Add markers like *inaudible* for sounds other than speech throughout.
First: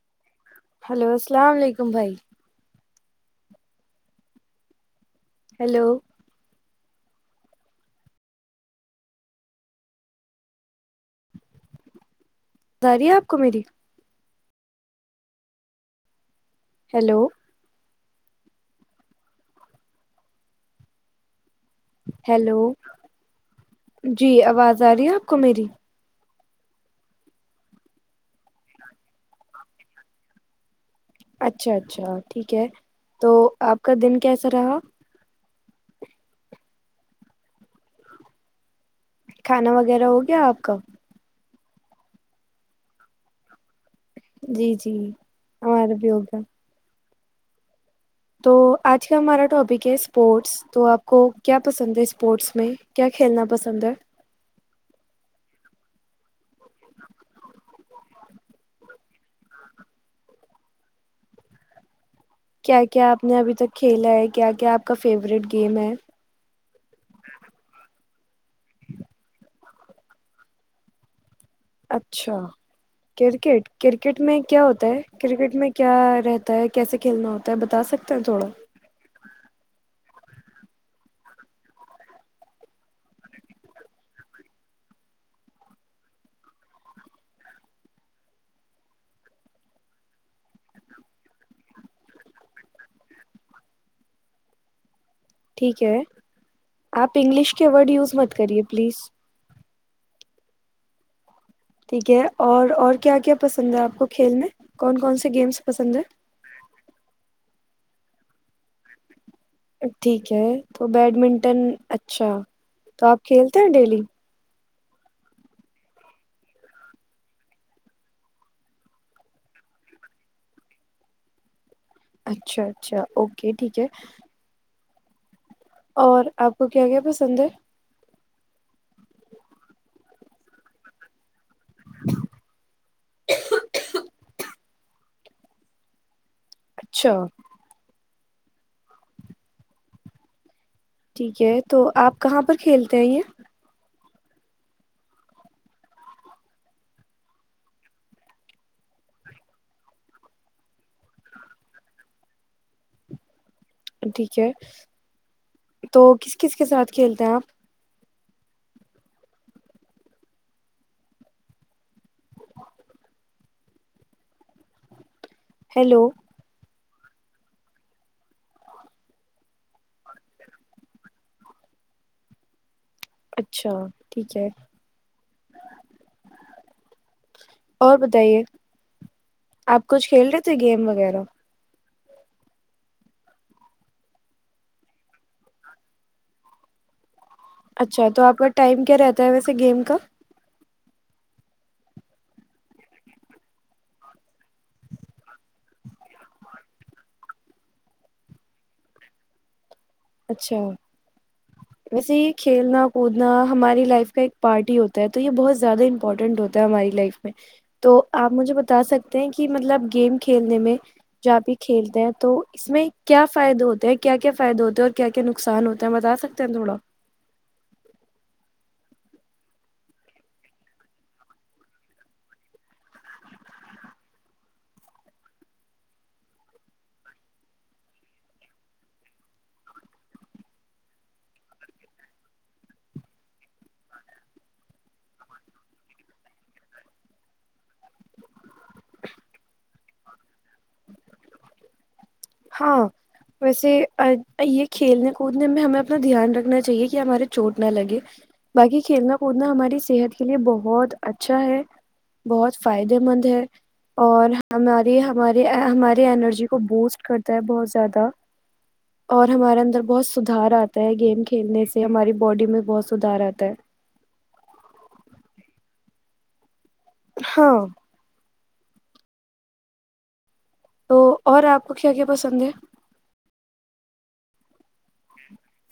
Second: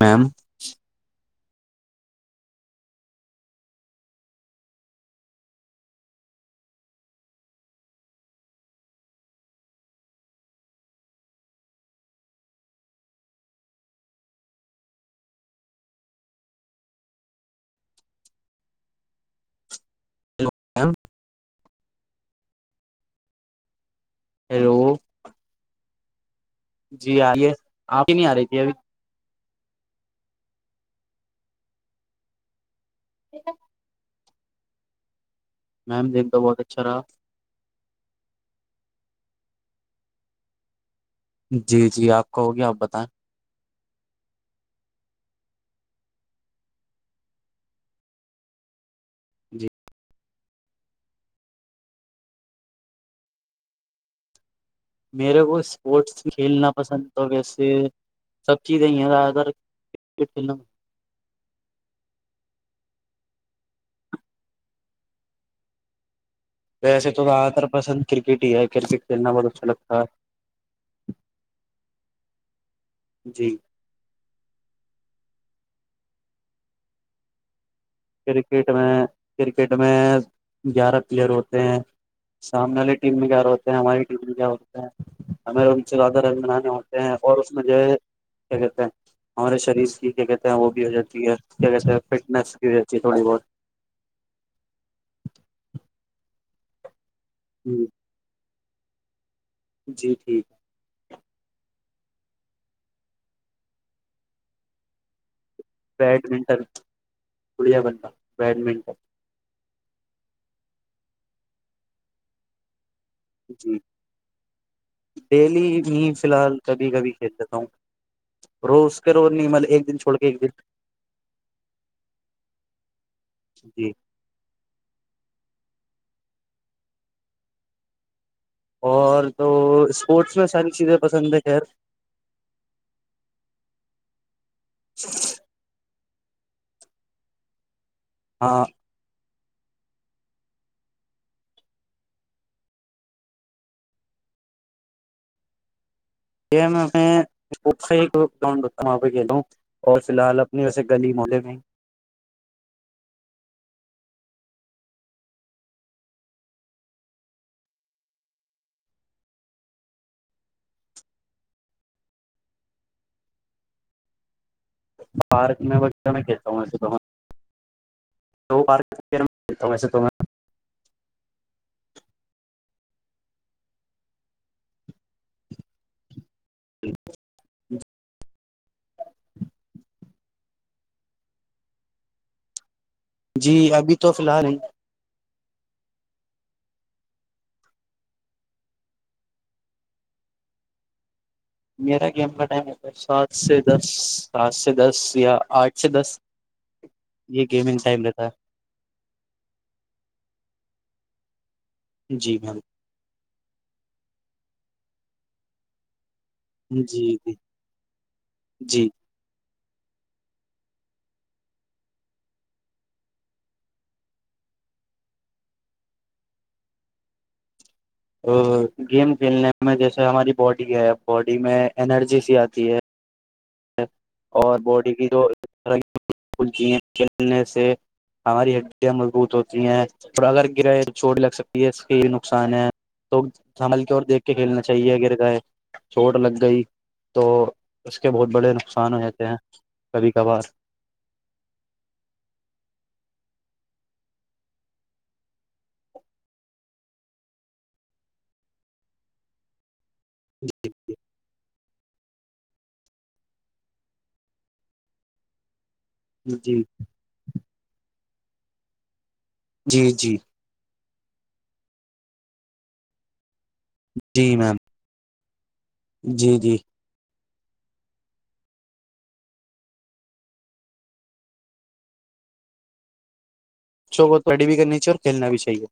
میم hello السلام علیکم بھائی ہیلو رہی ہے آپ کو میری ہیلو م ہیلو جی ہیلو آواز آ رہی ہے آپ کو میری جی آئیے آ کی نہیں آ رہی تھی ابھی اچھا اچھا ٹھیک ہے تو آپ کا دن کیسا رہا میم دیکھتا بہت اچھا رہا کھانا وغیرہ ہو گیا آپ کا جی جی آپ کا ہوگیا آپ بتائیں جی جی ہمارا بھی ہوگا تو آج کا ہمارا جی ٹاپک ہے اسپورٹس تو آپ کو کیا پسند ہے اسپورٹس میں کیا کھیلنا پسند ہے میرے کو اسپورٹس کھیلنا پسند تو ویسے سب چیزیں *inaudible* کیا کیا آپ نے ابھی تک کھیلا ہے کیا کیا آپ کا فیوریٹ گیم ہے ویسے تو زیاد تر پسند کرکٹ ہی ہے کرکٹ کھیلنا بہت اچھا لگتا ہے ہاں اچھا جی کرکٹ کرکٹ میں کیا ہوتا ہے کرکٹ میں کیا رہتا ہے کیسے کھیلنا ہوتا ہے بتا سکتے ہیں تھوڑا کرکٹ میں کرکٹ میں گیارہ پلیئر ہوتے ہیں سامنے والی ٹیم میں گیارہ ہوتے ہیں ہماری ٹیم میں گیار ہوتے ہیں ہمیں ان سے زیادہ رن بنانے ہوتے ہیں اور اس میں جو ہے کیا کہتے ہیں ہمارے شریر کی کیا کہتے ہیں وہ بھی ہو جاتی ہے کیا کہتے ہیں فٹنس فی تھوڑی بہت ٹھیک ہے آپ انگلش کے ورڈ یوز مت کریے پلیز جی ٹھیک ٹھیک ہے اور اور کیا کیا پسند ہے آپ کو کھیل میں کون کون سے گیمس پسند بیڈمنٹن گڑیا بنند بیڈمنٹن ٹھیک ہے تو بیڈمنٹن اچھا تو آپ کھیلتے ہیں جی ڈیلی ڈیلی میں فی الحال کبھی کبھی کھیل دیتا ہوں رو اس کے روز نہیں مل ایک دن چھوڑ کے ایک دن اچھا اچھا اوکے ٹھیک ہے جی اور آپ کو کیا کیا پسند ہے اور تو اسپورٹس میں ساری چیزیں پسند ہیں خیر *inaudible* *inaudible* اچھا ہاں ٹھیک ہے تو آپ کہاں پر کھیلتے ہیں یہ گاؤڈ ہوتا وہاں پہ کھیلوں اور فی الحال اپنے ویسے گلی ملے میں ٹھیک ہے تو کس کس کے ساتھ کھیلتے ہیں آپ پارک میں ہیلو میں کہتا ہوں ایسے تو دوار توم سے توم اچھا ٹھیک ہے جٹ اور بتائیے آپ کچھ کھیل رہے تھے گیم وغیرہ جی ابھی تو فی الحال نہیں اچھا تو آپ کا ٹائم کیا رہتا ہے ویسے گیم کا میرا گیم کا ٹائم ہوتا ہے سات سے دس سات سے دس یا آٹھ سے دس یہ گیمنگ ٹائم رہتا ہے اچھا ویسے ہے ہی جی میم کھیلنا کودنا ہماری لائف کا ایک پارٹ ہی ہوتا ہے تو یہ بہت زیادہ ہو ہم ل جی جی تو آپ مجھ جی بتاتے ہیں مطلب گیم کھیلنے میں ج آپ یہ کھیلتے ہیں تو اس میں کیا فائدے ہوتے ہیں کیا کیا فائدہ ہوتے ہیں اور کیا کیا نقصان ہوتا ہیں بتا سکتے تھوڑا اور گیم کھیلنے میں جیسے ہماری باڈی ہے باڈی میں انرجی سی آتی ہے اور باڈی کی جو طرح کلتی ہیں کھیلنے سے ہماری ہڈیاں مضبوط ہوتی ہیںو اگر گرائے چھوٹ لگ سکتی ہے اس کے نقصان ہے تو سنبل کے اور دیکھ کے کھیلنا چاہیے گر گائے چھوٹ لگ گئی تو اس کے بہت بڑے نقصان ہو جاتے ہیں کبھی کبھار ہاں ویسے یہ کھیلنے کودنے میں ہمیں اپنا دھیان رکھنا چاہیے کہ ہمارے چوٹ نہ لگے باقی کھیلنا کودنا ہماری صحت اس کے لیے جی بہت اچھا ہے بہت فائدے مند ہے اور ہماری ہماری ہماراری انینرجی جی کو بوسٹ کر بہت زیادہ اور ہمارے جی اندر بہت جی سدار آتا ہے گیم کھیلنے سے ہماری باڈی میں بہت سدھار آتا ہے جی میم جی جی ہاں تو اور آپ کو کیا کیا پسند ہے اچو کووڈی بھی کر چاہی اور کھیلنا بھی چاہیے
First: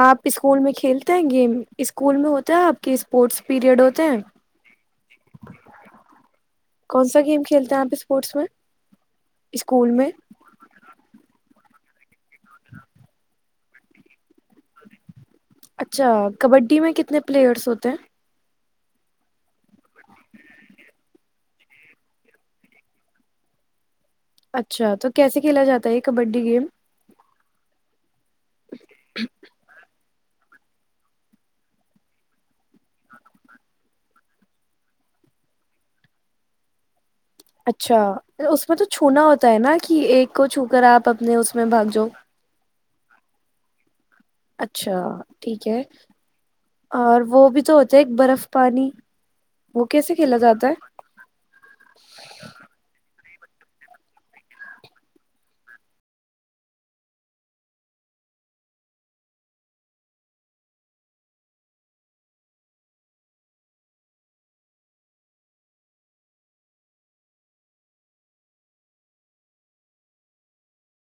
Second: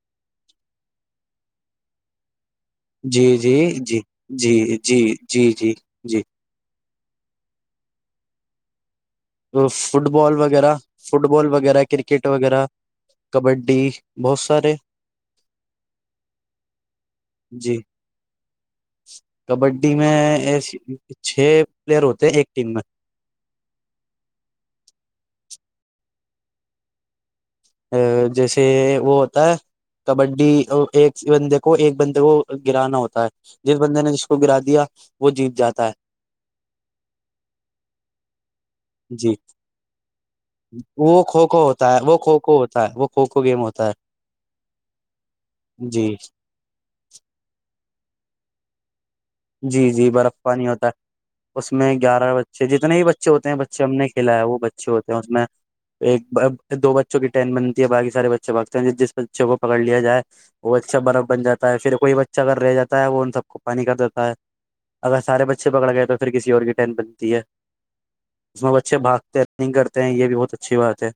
آپ اسکول میں کھیلتے ہیں گیم اسکول میں ہو جی جی جی جی جی جی جی جی کون سا گیم کھیلتے ہیں آپ اسپورٹس میں تو اسکول فٹ میں بال وغیرہ فٹ بال وغیرہ کرکٹ کرکٹ وغیرہ کبڈی ڈی بہت سارے اچھا کبڈی میں کتنے پلیئرس جی ہوتے ہیں کبڈی میں چھ پلیئر ہوتے ایک ٹیم میں اچھا تو کیسے کھیلا جاتا ہے یہ کبڈی گیم ا جیسے وہ ہوتا ہے کبڈی ایک بندے کو ایک بندے کو گرانا ہوتا ہے جس بندے نے جس کو گرا دیا وہ جیت جاتا ہے اچھا اس میں تو چھونا جی ہوتا ہے نا کہ ایک کو چھو کر آپ وہ اپنے اس کھوکھو میں بھاگ ہوتا ہے جاؤ وہ کھوکھو ہوتا ہے وہ کھوکھو گیم ہوتا ہے اچھا ٹھیک ہے جی اور وہ بھی تو ہوتے ہے ایک برف پانی وہ جی جی کیسے برف کھیلا پانی جاتا ہوتا ہے اس میں گیارہ بچے جتنے بھی بچ بچے ہوتے ہیں بچے ہم نے کھیلا ہے وہ بچے ہوتے ہیں اس میں ایک دو بچوں کی ٹین بنتی ہے باقی سارے بچے باگتے ہیں جس بچے کو پکڑ لیا جائے وہ اچھا برف بن جا ہے پھر کوئی بچہ اگر رہ جا ہے وہ ان سب کو پانی کرتا اگر سارے بچے پکڑ گئے تو پھر کسی اور کی ٹٹ بنتی ہے اس میں بچے بھاگتے ہیں رننگ کرتے ہیں یہ بھی بہت اچھی بات ہے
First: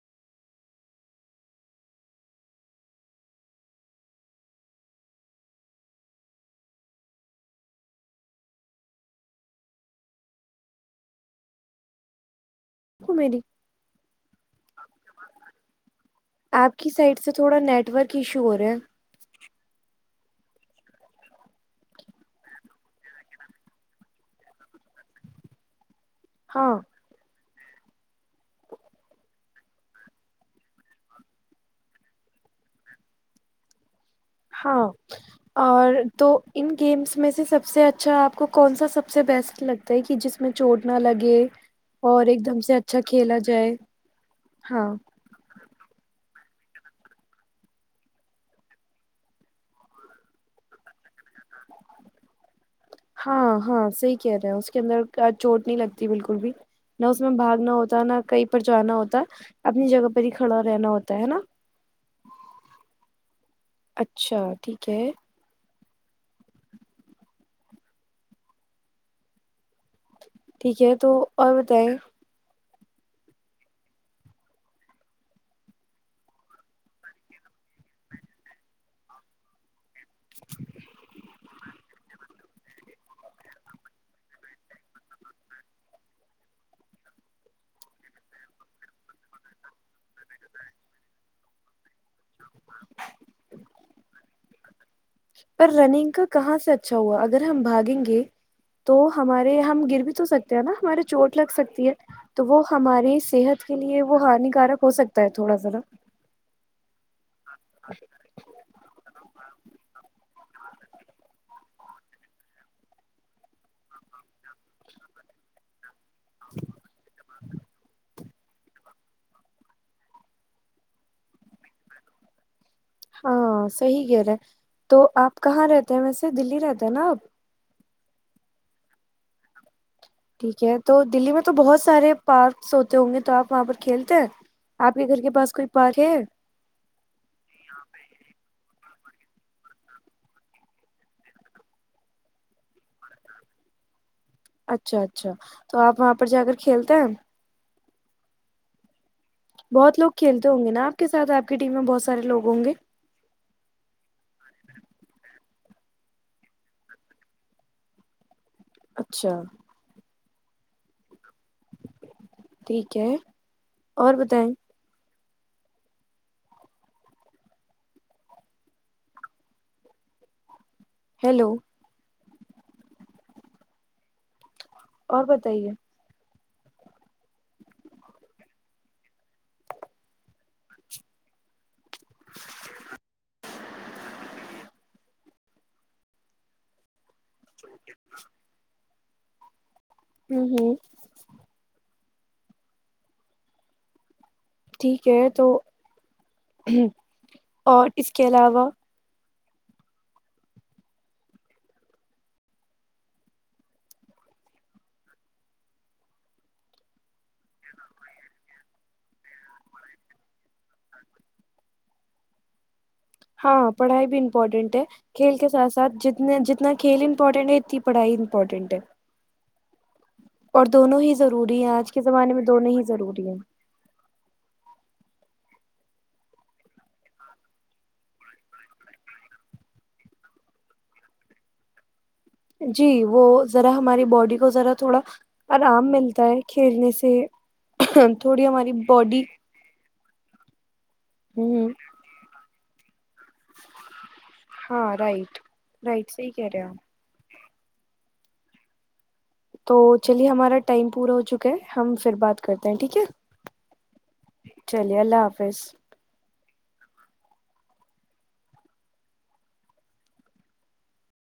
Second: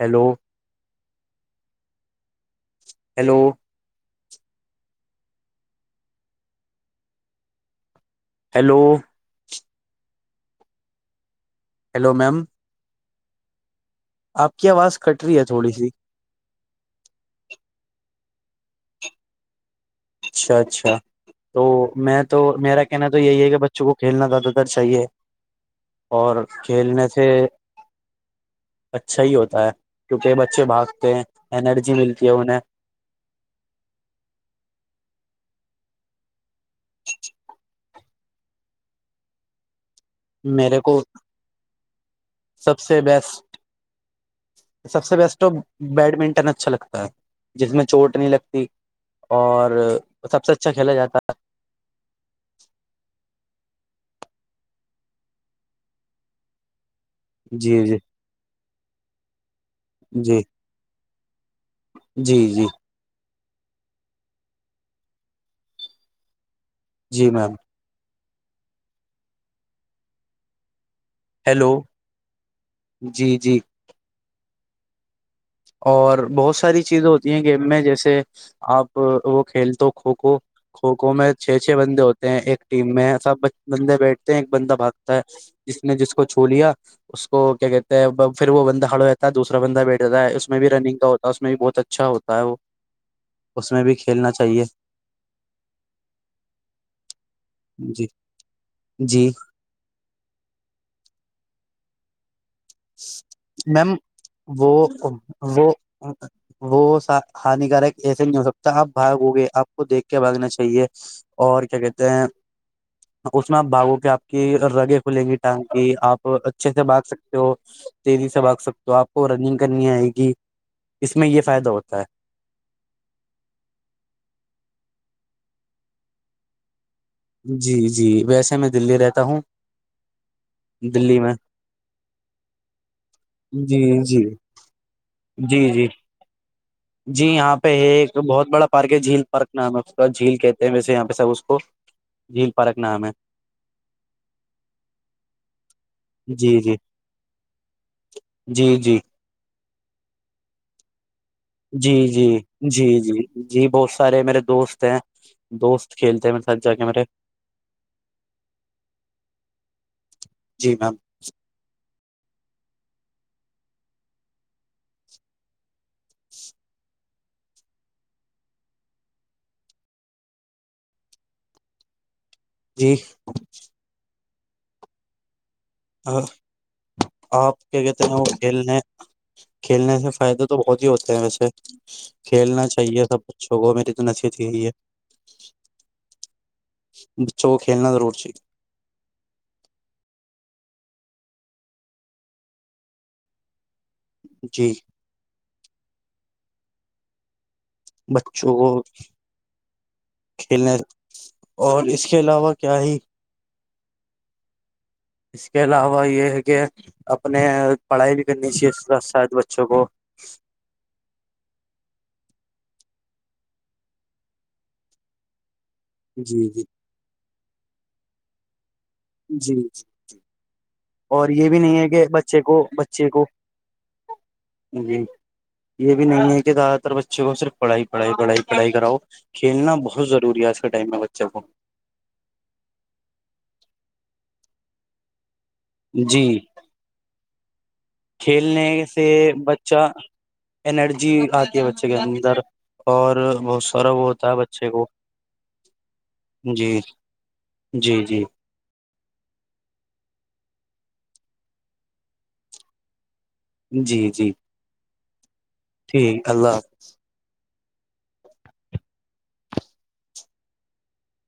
ہیلو ہیلو ہیلو ہیلو میم *inaudible* آپ کی آواز کٹ رہی ہے تھوڑی سی کشور ہے اچھا اچھا تو میں تو میرا کہنا تو یہی ہے کہ بچوں کو کھیلنا زیادہ تر چاہیے اور ہاں کھیلنے سے اچھا ہی ہوتا ہے کیونکہ بچے بھاگتے ہیں انرجی ملتی ہے انہیں ہاں اور تو ان گیمس میں سے سب سے اچھا آپ کو کون سا سب سے بیسٹ لگتا کہ جس میں میرے چوٹ کو نہ لگے اور ایک دم سے سب اچھا کھیلا بیسٹ جائے ہاں سب سے بیسٹ تو بیڈمنٹن اچھا لگتا ہے جس میں چوٹ نہیں لگتی اور سب سے اچھا کھیلا جاتا ہے ہاں ہاں صحی کہہ رہے ہیں اس کے اندر چوٹ نہیں لگتی بالکل بھی نہ اس میں ہے باگنا جی جی ہوتا نہ کہیں پر جانا ہوتا اپنی جگہ پر ہی جی کھڑا رہنا ہوتا ہے نا جی جی اچھا ٹھیک ہے جی میم ٹھیک ہے تو اور ہیلو بتائی جی جی اور بہت ساری چیزیں ہوتی ہیں گیم میں جیسے آپ وہ کھیل تو کھوکھو کھوکھو میں چھ چھ بندے ہوتے ایک ٹیم میں سب بندے بیٹھتے ہیں ایک بندہ بھاگتا ہے جس نے جس کو چھو لیا اس کو کیا کہتے ہیں پھر وہ بندہ ہڑ ہو جاتا ہے دوسا بندہ بیٹھ جاتا ہے میں بھی رنگ کا ہوتا اس میں بھی بہت اچھا ہوتا وہ اس میں بھی کھیلنا چاہیے پر رننگ کا کہاں سے اچھا ہوا اگر ہم بھاگیں جی گے تو جی ہمارے ہم گر بھی تو سکتے ہیں نا ہمارے چوٹ لگ سکتی ہے تو وہ ہماری صحت کے میم لیے وہ وہ ہانیکارک ہو سکتا ہے تھوڑا وہ ذرا وہ سا ہانیکارک ایسے نہیں ہو سکتا آپ بھاگو گئے آپ کو دیکھ کے بھگنا چاہیے کہیے اور کیا کہتے ہیں اس میں آپ بھاگو کے آپ کی رگے کھلیں گی ٹانک کی آپ اور اچھے سے باگ سکتے ہو تیزی سے بھاگ سکتے ہو آپ کو رننگ کرنی آئے گی اس میں یہ فائدہ ہوتا ہے ہاں صحیح کہہ رہے تو آپ کہاں رہتے ہیں ویسے دلی رہتے جناب جی جی ویسے میں دلی رہتا ہوں ٹھیک ہے تو دلی میں تو بہت سارے پارکس ہوتے ہوں گے تو آپ وہاں پر جی کھیلتے جی ہیں آپ کے گھر کے پاس جی کوئی جی پارک ہے جی یہاں پہ ہے ایک بہت بڑا پ جھیل پرکھ نام ہے اس کا جھیل کہتے ہیں ویسے یہاں پہ سب اس کو جھیل پرک نام ہے اچھا اچھا تو آپ وہاں پر جا کر جی جی کھیلتے ہیں جی جی بہت لوگ کھیلتے ہوں گے نا آپ کے ساتھ آپ کی ٹیم میں جی بہت سارے جی لوگ ہوں گے جی جی جی بہت سارے میرے دوست ہیں دوست کھیلتے ہیں میرے س جا کے میرے اچھا جی میم ٹھیک ہے اور بتائیں ہیلو جی اور بتائیے آپ کیا کہتے ہیں وہ کھیلنے کھیلنے سے فائدے تو بہت ہی ہوتے ہیں ویسے کھیلنا چاہیے سب بچوں کو میری تو نشیتی ہے اورچ چ وہ کھیلنا ضرور چاہی ہوں ہوں جی ٹھیک ہے تو ہوں اور اس کے بچوں علاوہ کو کھیلنے اور اس کے علاوہ کیا ہی اس کے علاوہ یہ ہے کہ اپنے پڑھائی بھی کرنی چاہیے اس شاید بچوں کو ہاں پڑھائی بھی امپورٹینٹ ہے کھیل کے ساتھ سر جتنے جی جی جتنا کھیل امپورٹنٹ ہے کی پڑھائی امپورٹنٹ ہے جی جی اور دونوں ہی ضروری ہے آج کے زمانے بچے میں کو دونوں ہی بچے کو ضروری ہے جی یہ بھی نہیں ہے کہ زیادہ تر بچوں کو صرف پڑھائی پڑھائی پڑھائی پڑھائی کراؤ کھیلنا بہت ضروری ہے آج کے ٹائم میں بچوں کو جی وہ ذرا ہماری باڈی کو ذرا تھوڑا آرام جی ملتا ہے کھیلنے سے تھوڑی کھیلنے ہماری باڈی اینرجی آتی ہے ہ بچے کے اندر اور بہت سارا وہ ہوتا ہے بچے کو ہاں رائٹ رائٹ صحیح کہہ رہے ہیں جی آپ جی جی تو چلیے ہمارا ٹائم پورا ہو چکا ہے ہم پھر بات کرتے ہیں ٹھیک ہے جی جی ک لھ فس ٹھیک اللہ ح